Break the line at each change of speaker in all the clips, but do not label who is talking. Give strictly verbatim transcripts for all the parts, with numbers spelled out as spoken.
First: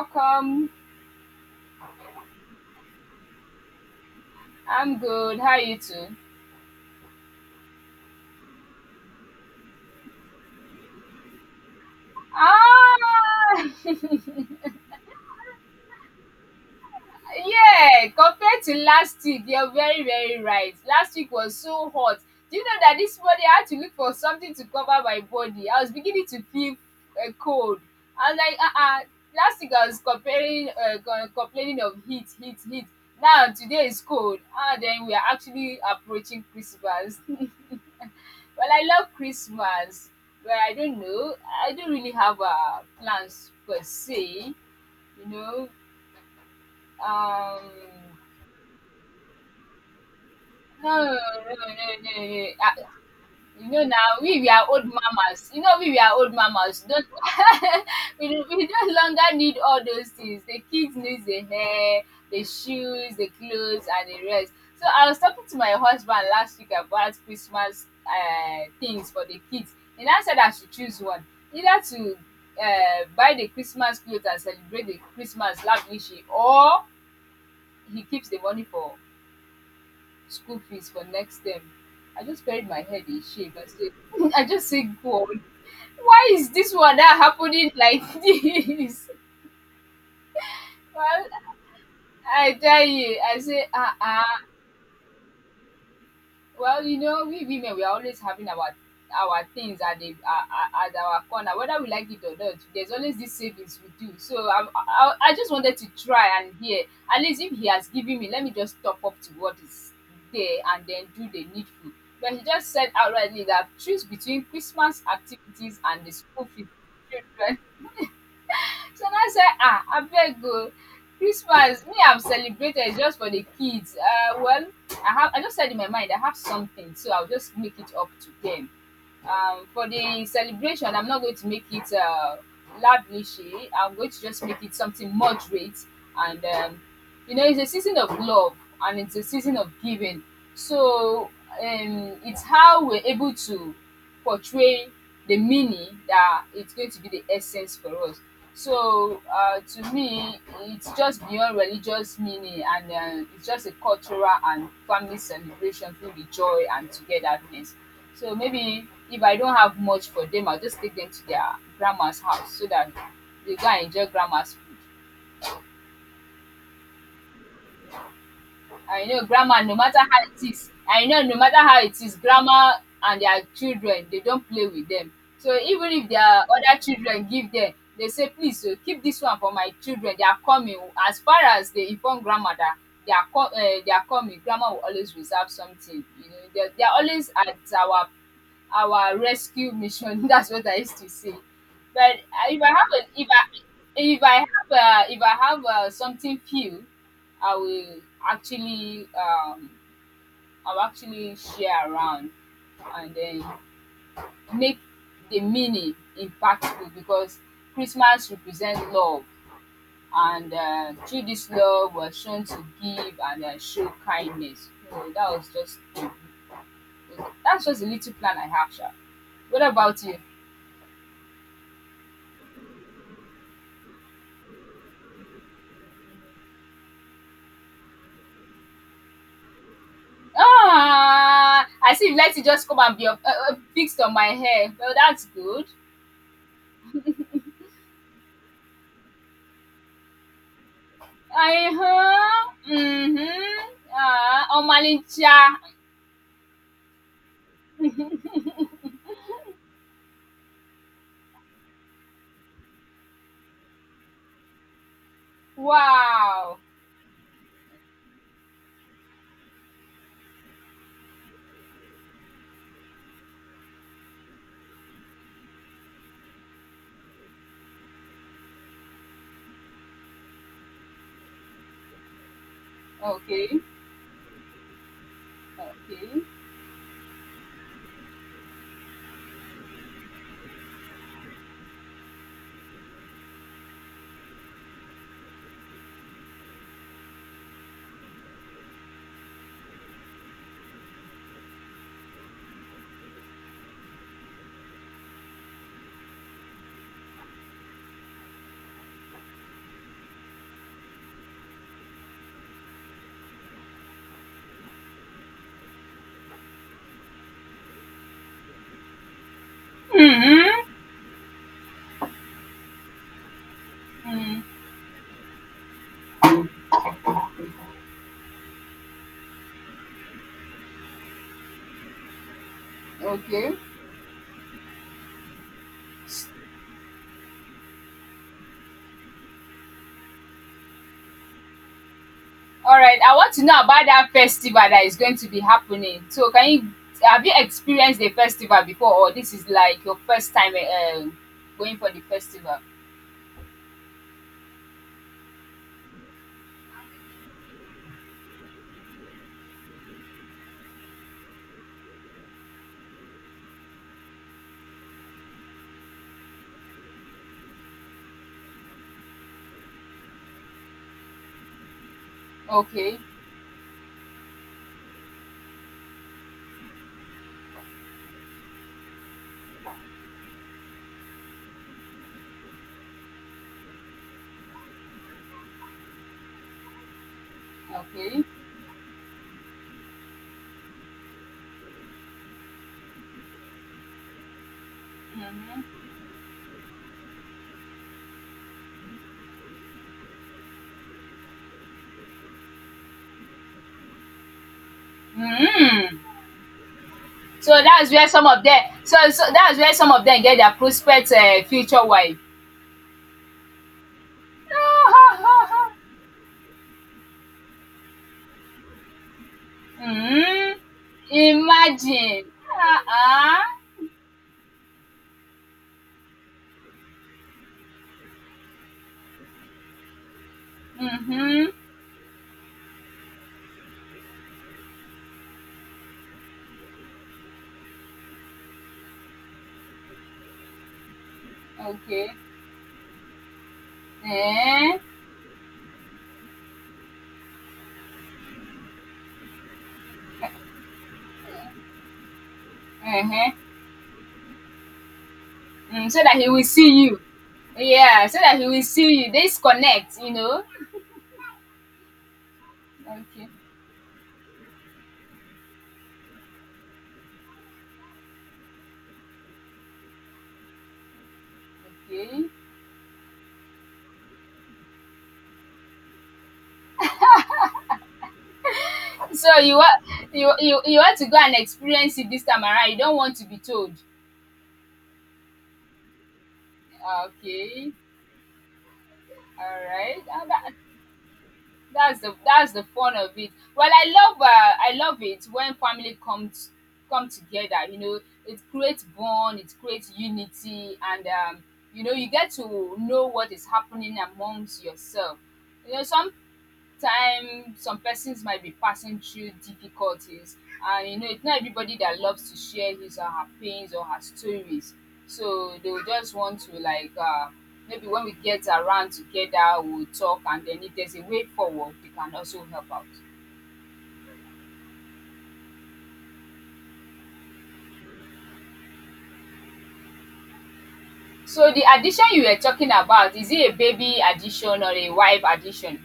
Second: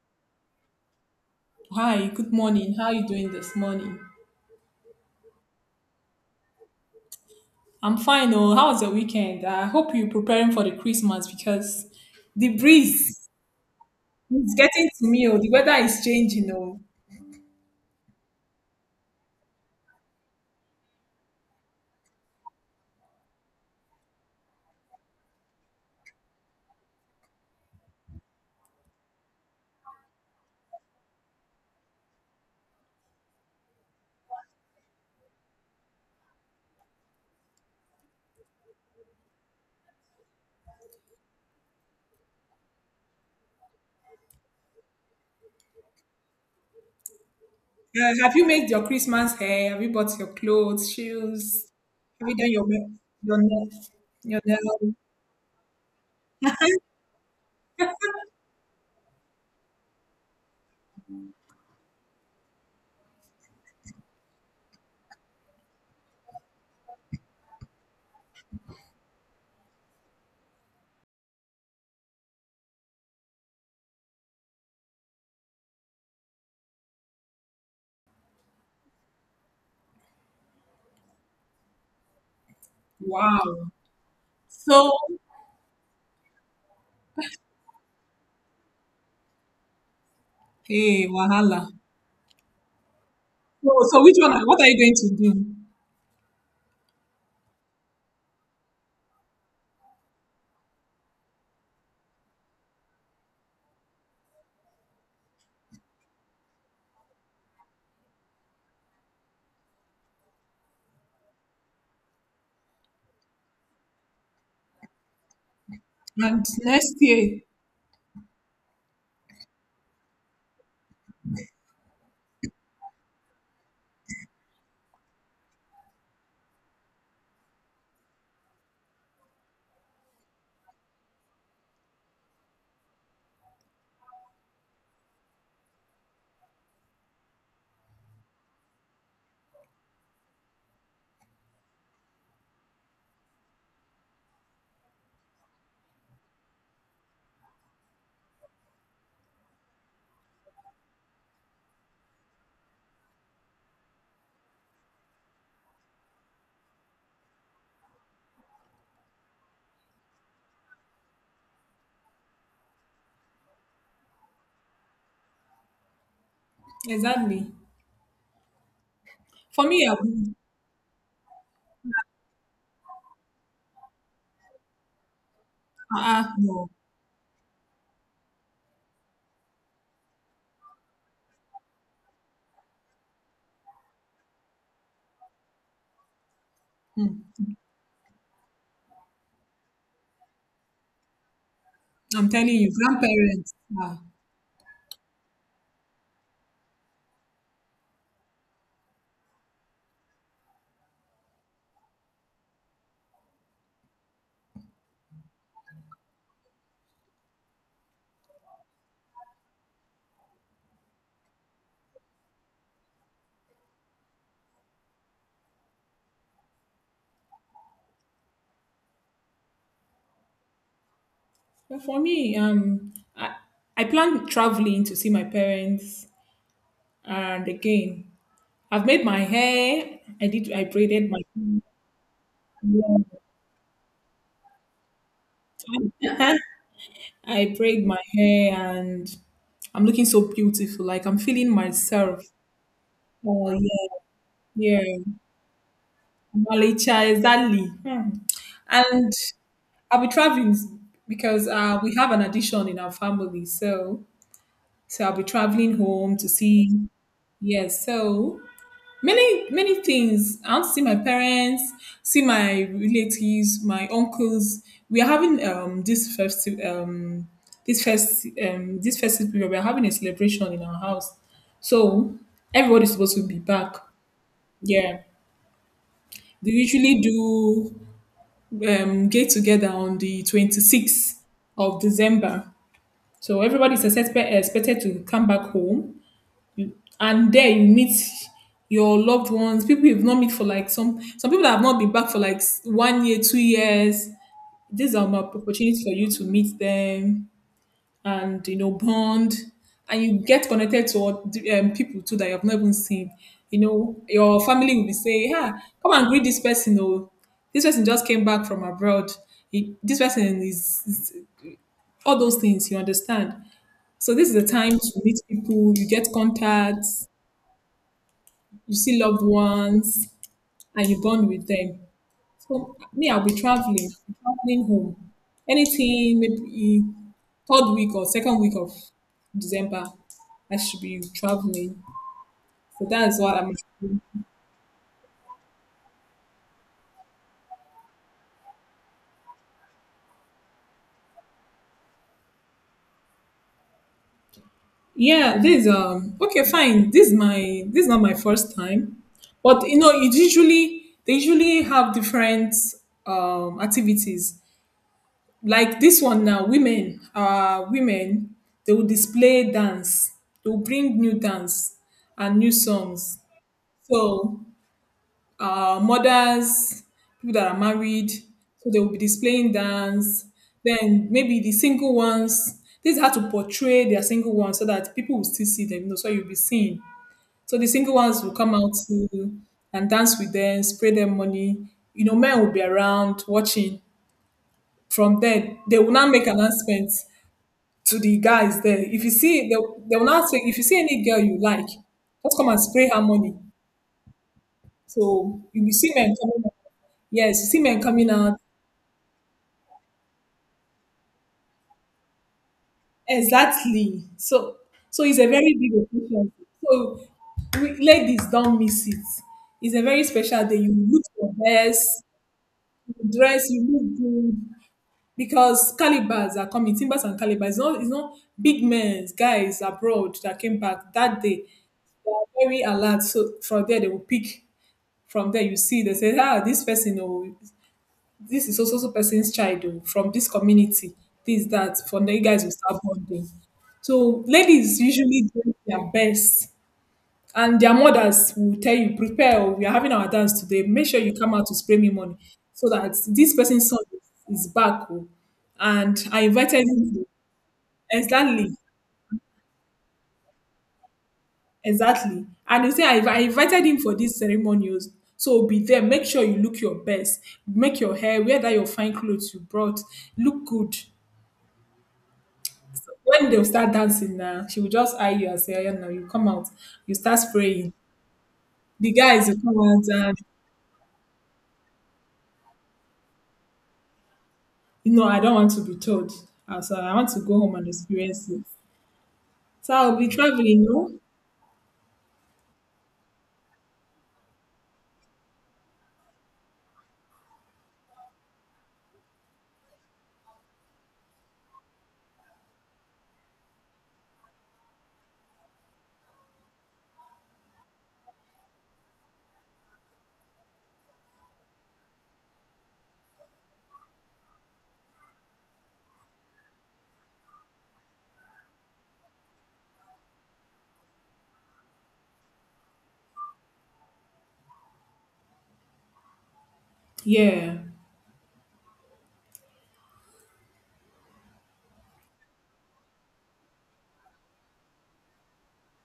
Welcome.
Hi, good morning. How are you doing this morning?
I'm good. How are you too?
I'm fine. Oh, how was your weekend? I hope you're preparing for the Christmas because the breeze
Ah,
is
yeah.
getting to me. Oh, the weather is changing. Oh,
Compared to last week, you're very, very right. Last week was so hot. Do you know that this morning I had to look for something to cover my body? I was beginning to feel uh, cold. I was like, uh-uh. Last week I was comparing, uh, co- complaining of heat, heat, heat. Now today is cold. Ah, then we are actually approaching Christmas. Well, I love Christmas. Well, I don't know. I don't really have uh, plans per se. You know, um,
uh, have you made your Christmas hair? Have you bought your clothes,
no, no, no,
shoes?
no, no. No.
Have you done
I,
your ma- your nail?
you know now,
Your
we we are old
nail?
mamas. You know we we are old mamas. Don't we, no- we no longer need all those things. The kids need the hair, the shoes, the clothes, and the rest. So I was talking to my husband last week about Christmas uh, things for the kids, and I said I should choose one, either to uh, buy the Christmas clothes and celebrate the Christmas lavishly, or he keeps the money for school fees for next term. I just buried my head in
Wow.
shame. I said, I just
So,
said, God, why is this one that happening like this?
hey,
Well,
wahala.
I tell you, I say,
So,
ah,
so which
ah.
one? What are you going to do?
Well, you know, we women we are always having our our things at the at, at our corner, whether we like it or not. There's always these savings we do. So I, I I just wanted to try and hear at least if he has given me, let me just top up to what is there and then do the needful. But he just said outrightly that choose between Christmas activities and the school
And
fees.
next
For
year,
children, so na say um abeg go. Christmas me have celebrated just for the kids. Uh, well, i have i just said in my mind I have something, so I will just make it up to them. Um, for the celebration, I'm not going to make it uh, lavishy. I'm going to just make it something moderate. And, um, you know, it's a season of love and it's a season of giving. So um, it's how we're able to portray the meaning that it's going to be the essence for us. So uh, to me, it's just beyond religious meaning and uh, it's just a cultural and family celebration through the joy and togetherness. So maybe if I don't have much for them, I'll just take them to their grandma's house so that they go and enjoy grandma's.
exactly.
I know grammar,
For
no
me,
matter
I'll
how
be,
it is, I know no matter how it is, grammar and their children, they don't play with them. So even if their
uh, no.
other children give them, they say, please, oh, keep this one for my children. They are coming. As far as they inform grandma that they are, co- uh, they are coming, grandma will always reserve something. You know, they are, they are always
Hmm.
at our our rescue mission. That's what I used to say. But
I'm
uh,
telling
if I
you,
have a, if
grandparents.
I
Ah.
if I have a, if I have uh something few, I will actually um I'll actually share around and then make the meaning impactful because Christmas represents love and um through this love we're shown to give and um show kindness. So that was just that's just a little plan I have sha. What about you?
But for me, um, I, I plan traveling to see my parents, and again, I've made my hair. I did. I braided my.
Ah, I see. Let it just come and be up um fixed on my hair. Well, that's good.
I braid my hair, and I'm looking so beautiful. Like I'm feeling myself.
Aham, uhum,
Oh
ah,
yeah, yeah.
Almalinja,
Malicha, exactly. Hmm. And I'll be traveling because uh, we have an addition in our family, so so I'll be traveling home to
wow,
see. Yes, so many many things. I want to see my parents, see my relatives, my uncles. We are having um this festive, um this first um this festive period, we're having a celebration in our house, so everybody's supposed to be
okay,
back. Yeah,
okay,
they usually do um get together on the twenty-sixth of December, so everybody's expected expected to come back home. And there you meet your loved ones, people you've not met for like some some people that have not been back for like s- one year, two years. These are my opportunities for you to meet them, and you know, bond, and you get connected to oth- um, people too that you have not even seen. You know, your family will be saying, "Yeah, come and greet this person." Oh, this person just came back from abroad. He, this person
mm-hmm,
is, is all those things, you understand. So this is
mm,
the time to meet people. You get contacts, you see loved ones and you bond with them. So me, I'll be
okay.
traveling, traveling home. Anything maybe third week or second week of December, I should be traveling.
All
So
right, I
that's
want
what
to
I'm
know about
doing.
that festival that is going to be happening. So, can you have you experienced the festival before, or this is like your first time uh, going for the festival?
Yeah, this um okay, fine. This is my this is not my first time, but you know, it usually they usually have different um activities. Like this one now, women, uh, women, they will display dance. They will bring new dance and new
Okay,
songs. So, uh, mothers, people that are married, so they will be displaying dance. Then maybe the single ones. This is how to portray their single ones so that people will still see them. You know, so you'll be seeing. So the single ones
okay.
will come out to, and dance with them, spray them money. You know, men will be around watching. From there, they will now make announcements to the guys there. If you see, they'll, they'll not say, if you see any girl you like, just come and spray her money. So you will see
Mm.
men coming out. Yes, you
So
see men
that's where
coming
some
out.
of them. So so that's where some of them get their prospects uh, future wife.
Exactly. So so it's a very big occasion. So we, ladies, don't miss it. It's a very special
Mm,
day. You look your best,
imagine.
you
Uh-uh.
dress, you look good. Because calibers are coming, timbers and calibers. It's not, it's not big men, guys abroad that came back that day.
Mm-hmm.
They are very alert. So from there, they will pick. From there, you see they say, ah, this person, oh, this is also so so person's child, oh, from this community, this, that. From
Okay.
there, you guys will start bonding. So
Eh.
ladies usually do their best. And their mothers will tell you, prepare, oh, we are having our dance today. Make sure you come out to spray me money so that
Uh-huh.
this person's son is is back, oh."
Mm,
And
so that
I
he will
invited
see you.
him.
Yeah, so that he
Exactly.
will see you. They connect, you know.
Exactly. And he say, I, I
Okay.
invited him for these ceremonials. So be there. Make sure you look your best. Make your hair. Wear that your fine clothes you brought. Look good.
Okay.
When they'll start dancing now, she will just eye you and say, yeah, now you come out. You start spraying. The guys will
So you
come
want
out and,
you, you you want to go and experience it this time around. You don't want to be told.
you know, I don't want to be told. Uh, So I
Ah,
want to go home and
okay.
experience it.
All
So I'll
right.
be traveling, no?
That's the that's the fun of it. Well, I love uh, I love it when family comes come together. You know, it creates bond, it creates unity, and um, you know you get to know what is happening amongst yourself. You know, some time some persons might be passing through difficulties and you know it's not everybody that loves to share his or her pains or her stories, so they will just want to like uh, maybe when we get around together we'll talk and then if there's a way forward they can also help out.
Yeah.
So the addition you were talking about, is it a baby addition or a wife addition?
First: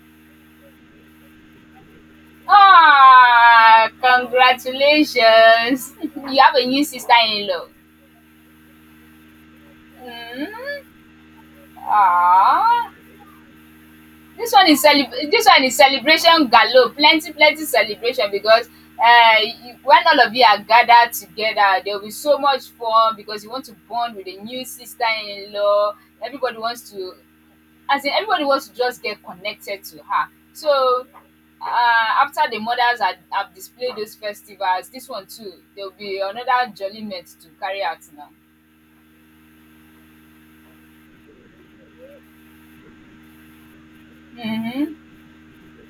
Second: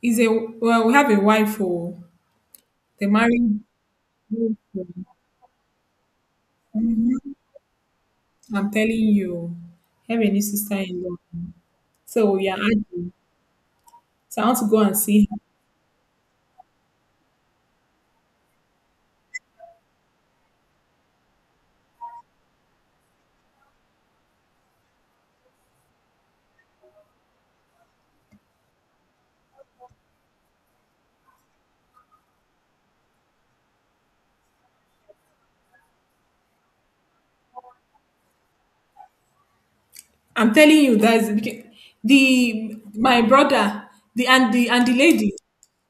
Is a, well, we have a wife who they married.
Ah, congratulations. You have a new
Mhm.
sister-in-law.
I'm telling you, I have a new
Mm?
sister-in-law. So we are
Ah.
arguing. So I
This
want
one
to go
is
and see
celebr-
her.
this one is celebration galore, plenty plenty celebration because uh, you- when all of you are gathered together, there will be so much fun because you want to bond with a new sister-in-law. Everybody wants to, as in everybody wants to just get connected to her. So uh, after the mothers are, have displayed those festivals, this one too, there will be another jolliment to carry out now.
I'm telling you, that's beca- the my brother, the and the and the
Mm-hmm.
lady.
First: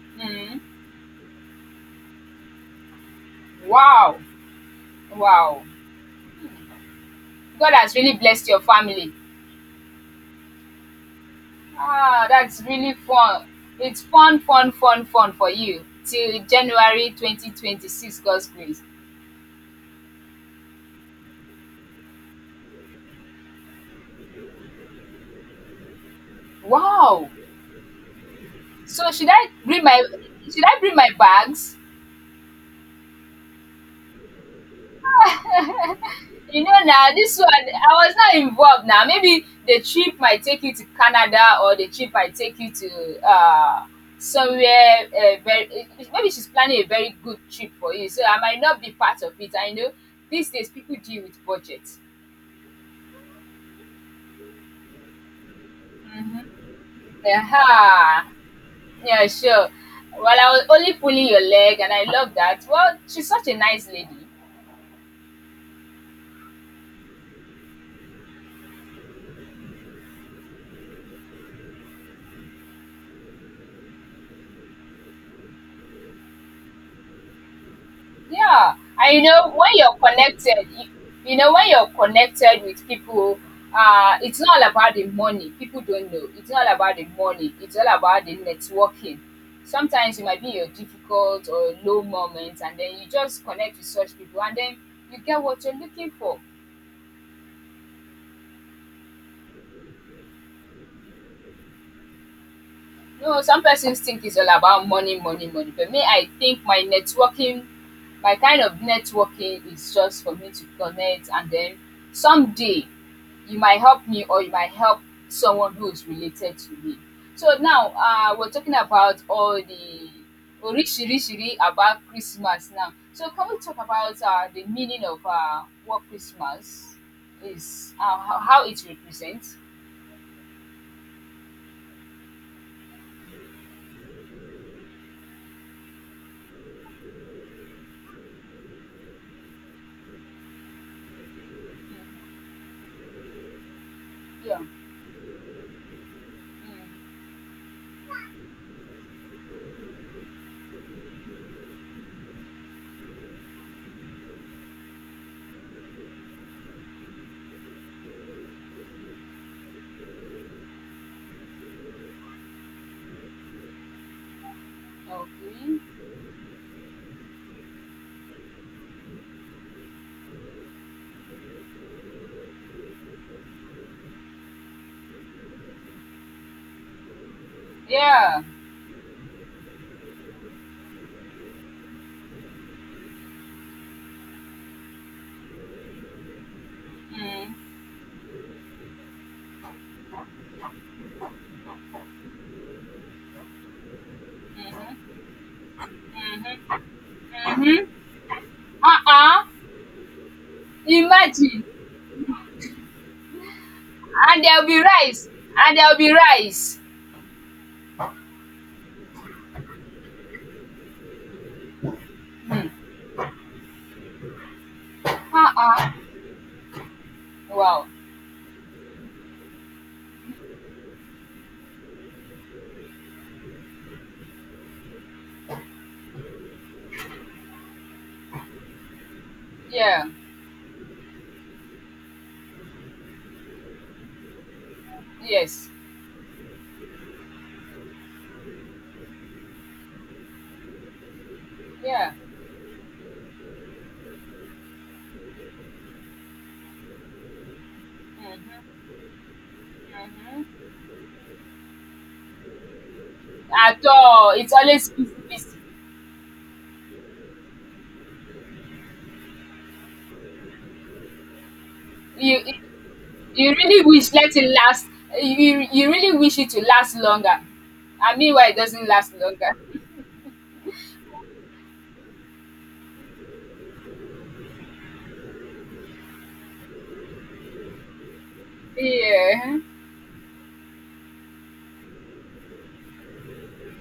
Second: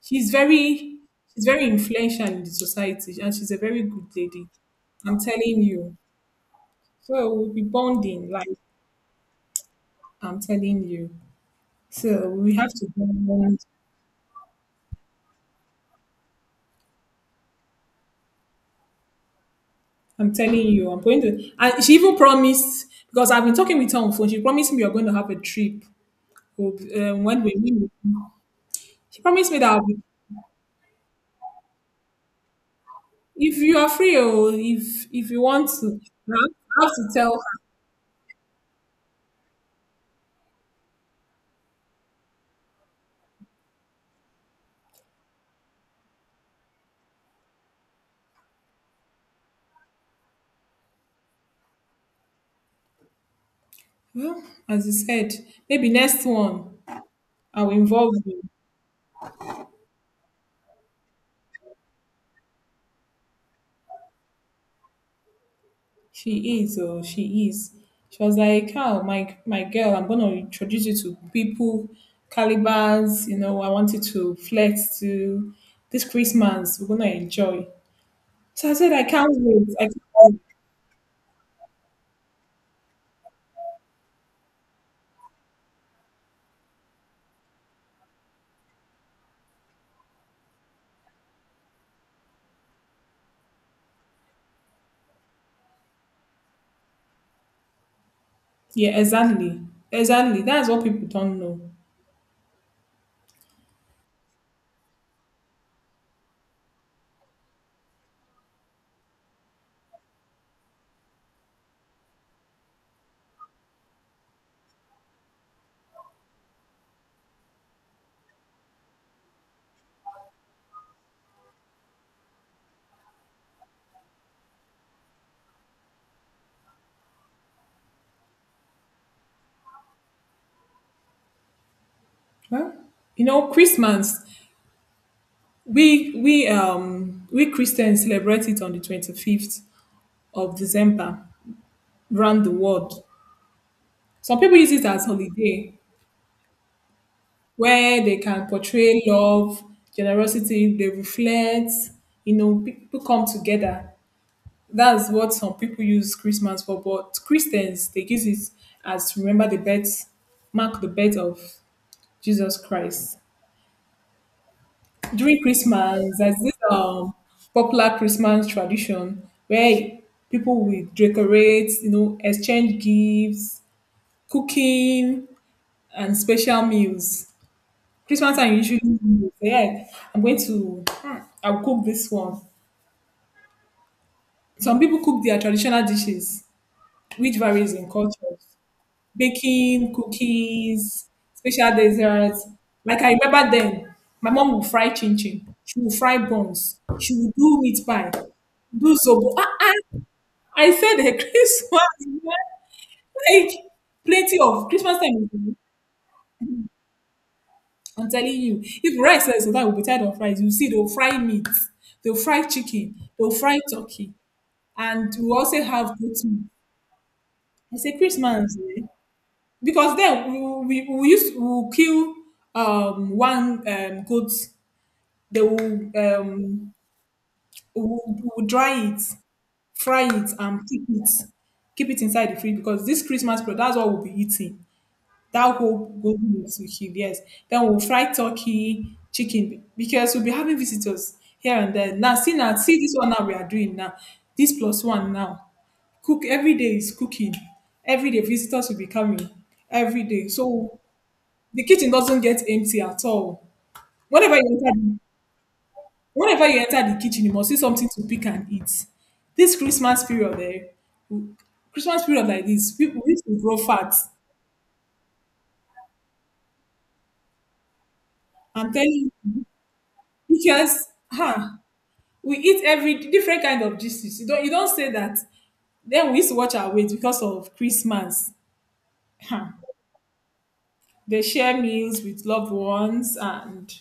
She's
Mm-hmm.
very she's very influential in the society, and she's a very good
Wow,
lady. I'm
wow!
telling you. So we'll be
God has really
bonding,
blessed
like
your family.
I'm telling you.
Ah,
So we
that's
have to
really fun.
bond.
It's fun, fun, fun, fun for you till January twenty twenty-six, God's grace.
I'm telling you, I'm going to. And she even promised, because I've been talking with her on phone. She promised me we are going to have a trip. We'll- Um,
Wow.
when we meet.
So
She
should I
promised me that
bring
I'll be-
my should I bring my bags?
If you are free or if if you want to,
You know
I have to
now
tell
this one
her.
I was not involved now. Maybe the trip might take you to Canada or the trip might take you to uh somewhere uh, very eh, maybe she's planning a very good trip for you. So I might not be part of it. I know these days people deal with budgets.
Well, as you said, maybe next one I'll involve
Aha.
you.
Yeah, sure. Well, I was only pulling your leg, and I love that. Well, she's such a nice lady.
She is, or she is. She was like, "Oh, my my girl, I'm gonna introduce you to people, calibers. You know, I wanted to flex to this Christmas. We're gonna enjoy." So I
Yeah,
said, "I
and you
can't
know when
wait. I
you're
can't wait."
connected, you, you know when you're connected with people, uh, it's not all about the money. People don't know. It's not all about the money. It's all about the networking. Sometimes you might be in your difficult or low moments, and then you just connect with such people, and then you get what you're looking for.
Yeah, exactly, exactly. That's what people don't know.
No, some persons think it's all about money, money, money. But me, I think my networking, my kind of networking is just for me to connect and then someday you might help me or you might help someone who is related to me. So now uh, we're talking about all the orishirishiri about Christmas now. So can we talk about uh, the meaning of uh, what Christmas is, uh, how how it represents?
Well, you know, Christmas, We we um we Christians celebrate it on the twenty-fifth of December around the world. Some
Yeah.
people use it as holiday
Mm,
where they can portray love, generosity, they reflect, you know, people come together. That's what some people use Christmas for, but Christians they use it as to remember the birth, mark the birth of Jesus Christ. During
okay.
Christmas, there's this um popular Christmas tradition where people will decorate, you know, exchange gifts, cooking, and special meals. Christmas
Yeah.
time usually, yeah, I'm going to, hmm, I'll cook this one. Some people cook their traditional dishes, which
Mm.
varies in cultures, baking cookies, special desserts. Like I remember then, my mom would fry chin chin. She would fry buns. She would do
Mm-hmm.
meat pie, do zobo.
Uh-uh.
Ah, ah. I said the
Imagine.
Christmas, man, like plenty
And there'll
of
be
Christmas
rice.
time. is-
And there'll be rice.
I'm telling you, if rice is so that will be tired of rice, you see they'll fry meat, they'll fry chicken, they'll fry turkey, and we also have
Uh-uh.
goat meat. I
Wow.
say Christmas, eh? Because then we we, we used to kill um one um goat. They will um will, will dry it, fry
Yeah.
it and keep it keep it inside the fridge, because this Christmas bread, that's what we'll be eating, that
Yes.
whole golden meat we kill. Yes, then we'll fry turkey, chicken, because we'll be having visitors here and there.
Yeah.
Now see, now see, this one now we are doing now, this plus one now, cook, every day is cooking, every day visitors will be coming every day, so the kitchen doesn't get empty at all.
At all.
Whenever you
It's
enter,
always
the-
busy, busy.
Whenever you enter the kitchen, you must see something to pick and eat. This Christmas period, eh, Christmas period
You,
like
you
this, people used to
you
grow
really
fat.
wish let it last. You, you really wish it to last longer. And meanwhile, it
I'm
doesn't
telling
last
you,
longer.
because huh, we eat every different kind of dishes. You don't you don't say that. Then we used to watch our weight because of Christmas. Huh.
Yeah.
They share meals with loved ones and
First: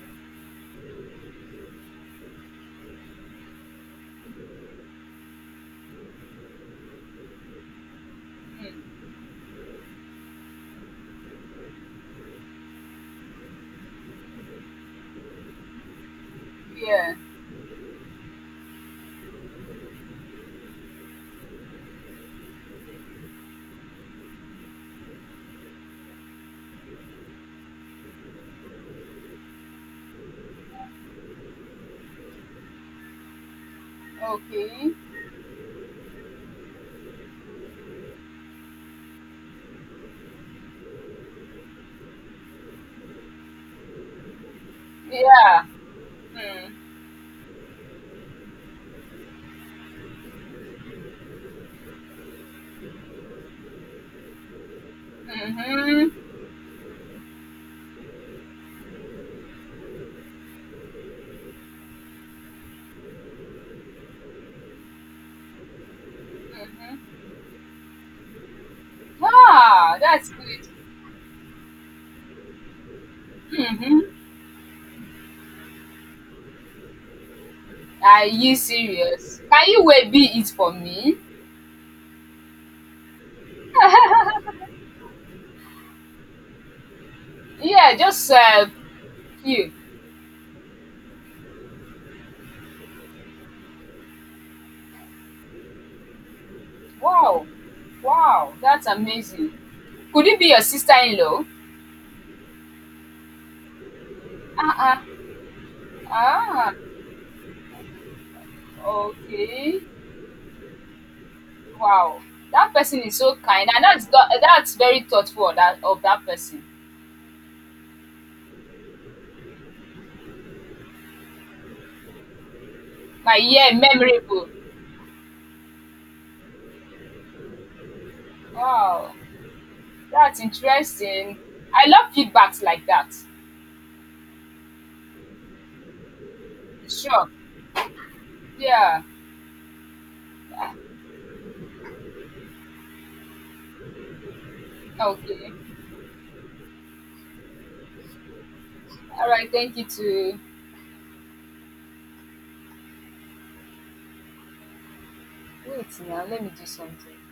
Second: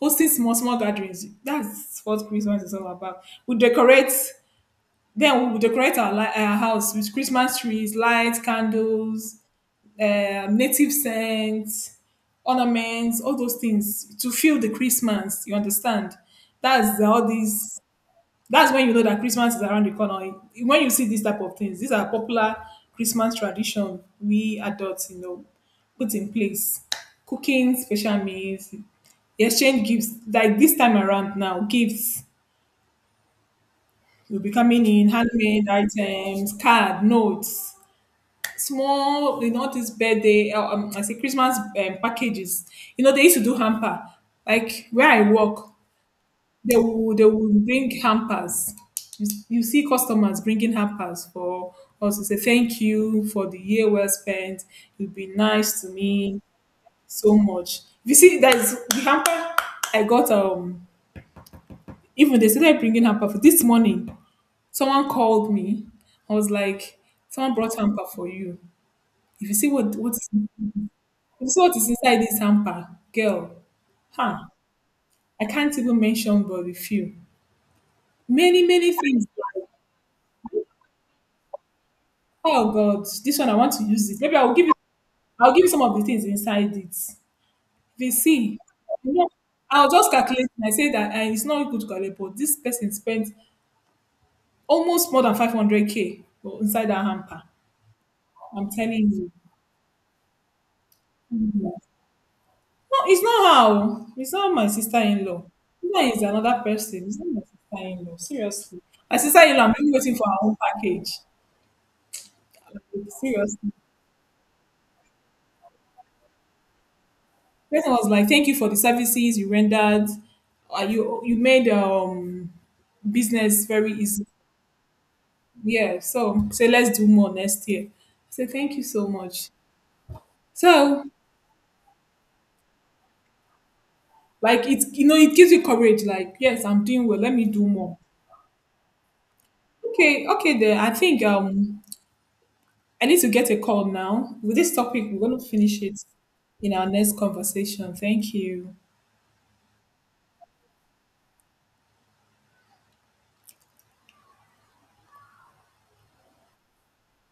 hosting small small gatherings. That's what Christmas is all about. We decorate. Then we will decorate our, li- our house with Christmas trees, lights, candles, uh, native scents, ornaments, all those things to feel the Christmas. You understand? That's the-
Yeah.
all these. That's when you know that Christmas is around the corner. When you see these type of things, these are popular Christmas tradition we adults, you know, put in place. Cooking special meals, exchange gifts. Like this time around now, gifts will be coming
Okay.
in handmade items, card, notes, small, you know, this birthday, uh, um, I say Christmas um, packages. You know, they used to do hamper. Like where I work,
Yeah.
they will they will bring hampers. You, you see customers bringing hampers for us to say thank you for the year well spent. You've been nice to
Mm-hmm.
me so much. You see, that's the hamper I got. Um, even they started bringing hamper for this morning. Someone called me. I was like, someone brought hamper for you. If you see what
Ah,
what
that's
is.
good.
This is what is inside this hamper, girl.
Mm-hmm.
Huh? I can't even mention but a few.
Are you
Many, many things.
serious? Can
Like,
you wait be it for me?
oh God, this one I want to use it. Maybe I'll give you. I'll give you some of the things inside it. If
Yeah,
you
just
see,
uh,
you know,
few.
I'll just calculate and I say that uh, it's not good to calculate, but this person spent almost more than five hundred k for- inside that hamper.
Wow, wow,
I'm
that's
telling
amazing. Could it be your sister-in-law?
you. No, it's not how. It's not my
Ah, ah,
sister-in-law. That is another
ah.
person. It's not my sister-in-law. Seriously. My sister-in-law, I'm
Okay.
really waiting for her own package.
Wow, that person is so kind,
Seriously.
and that's go- that's very thoughtful of that of that person.
Person was like, thank you for the services you rendered. Uh, you you made um
My
business
year
very easy.
memorable.
Yeah. So say let's do more next year. I said, thank you so
Wow,
much.
that's
So
interesting. I love feedbacks like that.
like, it's, you know, it gives you courage, like, yes, I'm doing well,
Sure.
let me do more.
Yeah.
Okay, okay then I think um I need to get a call now. With this topic, we're going to
Okay.
finish it in our next conversation. Thank you.
All right. Thank you. To wait now. Let me do something.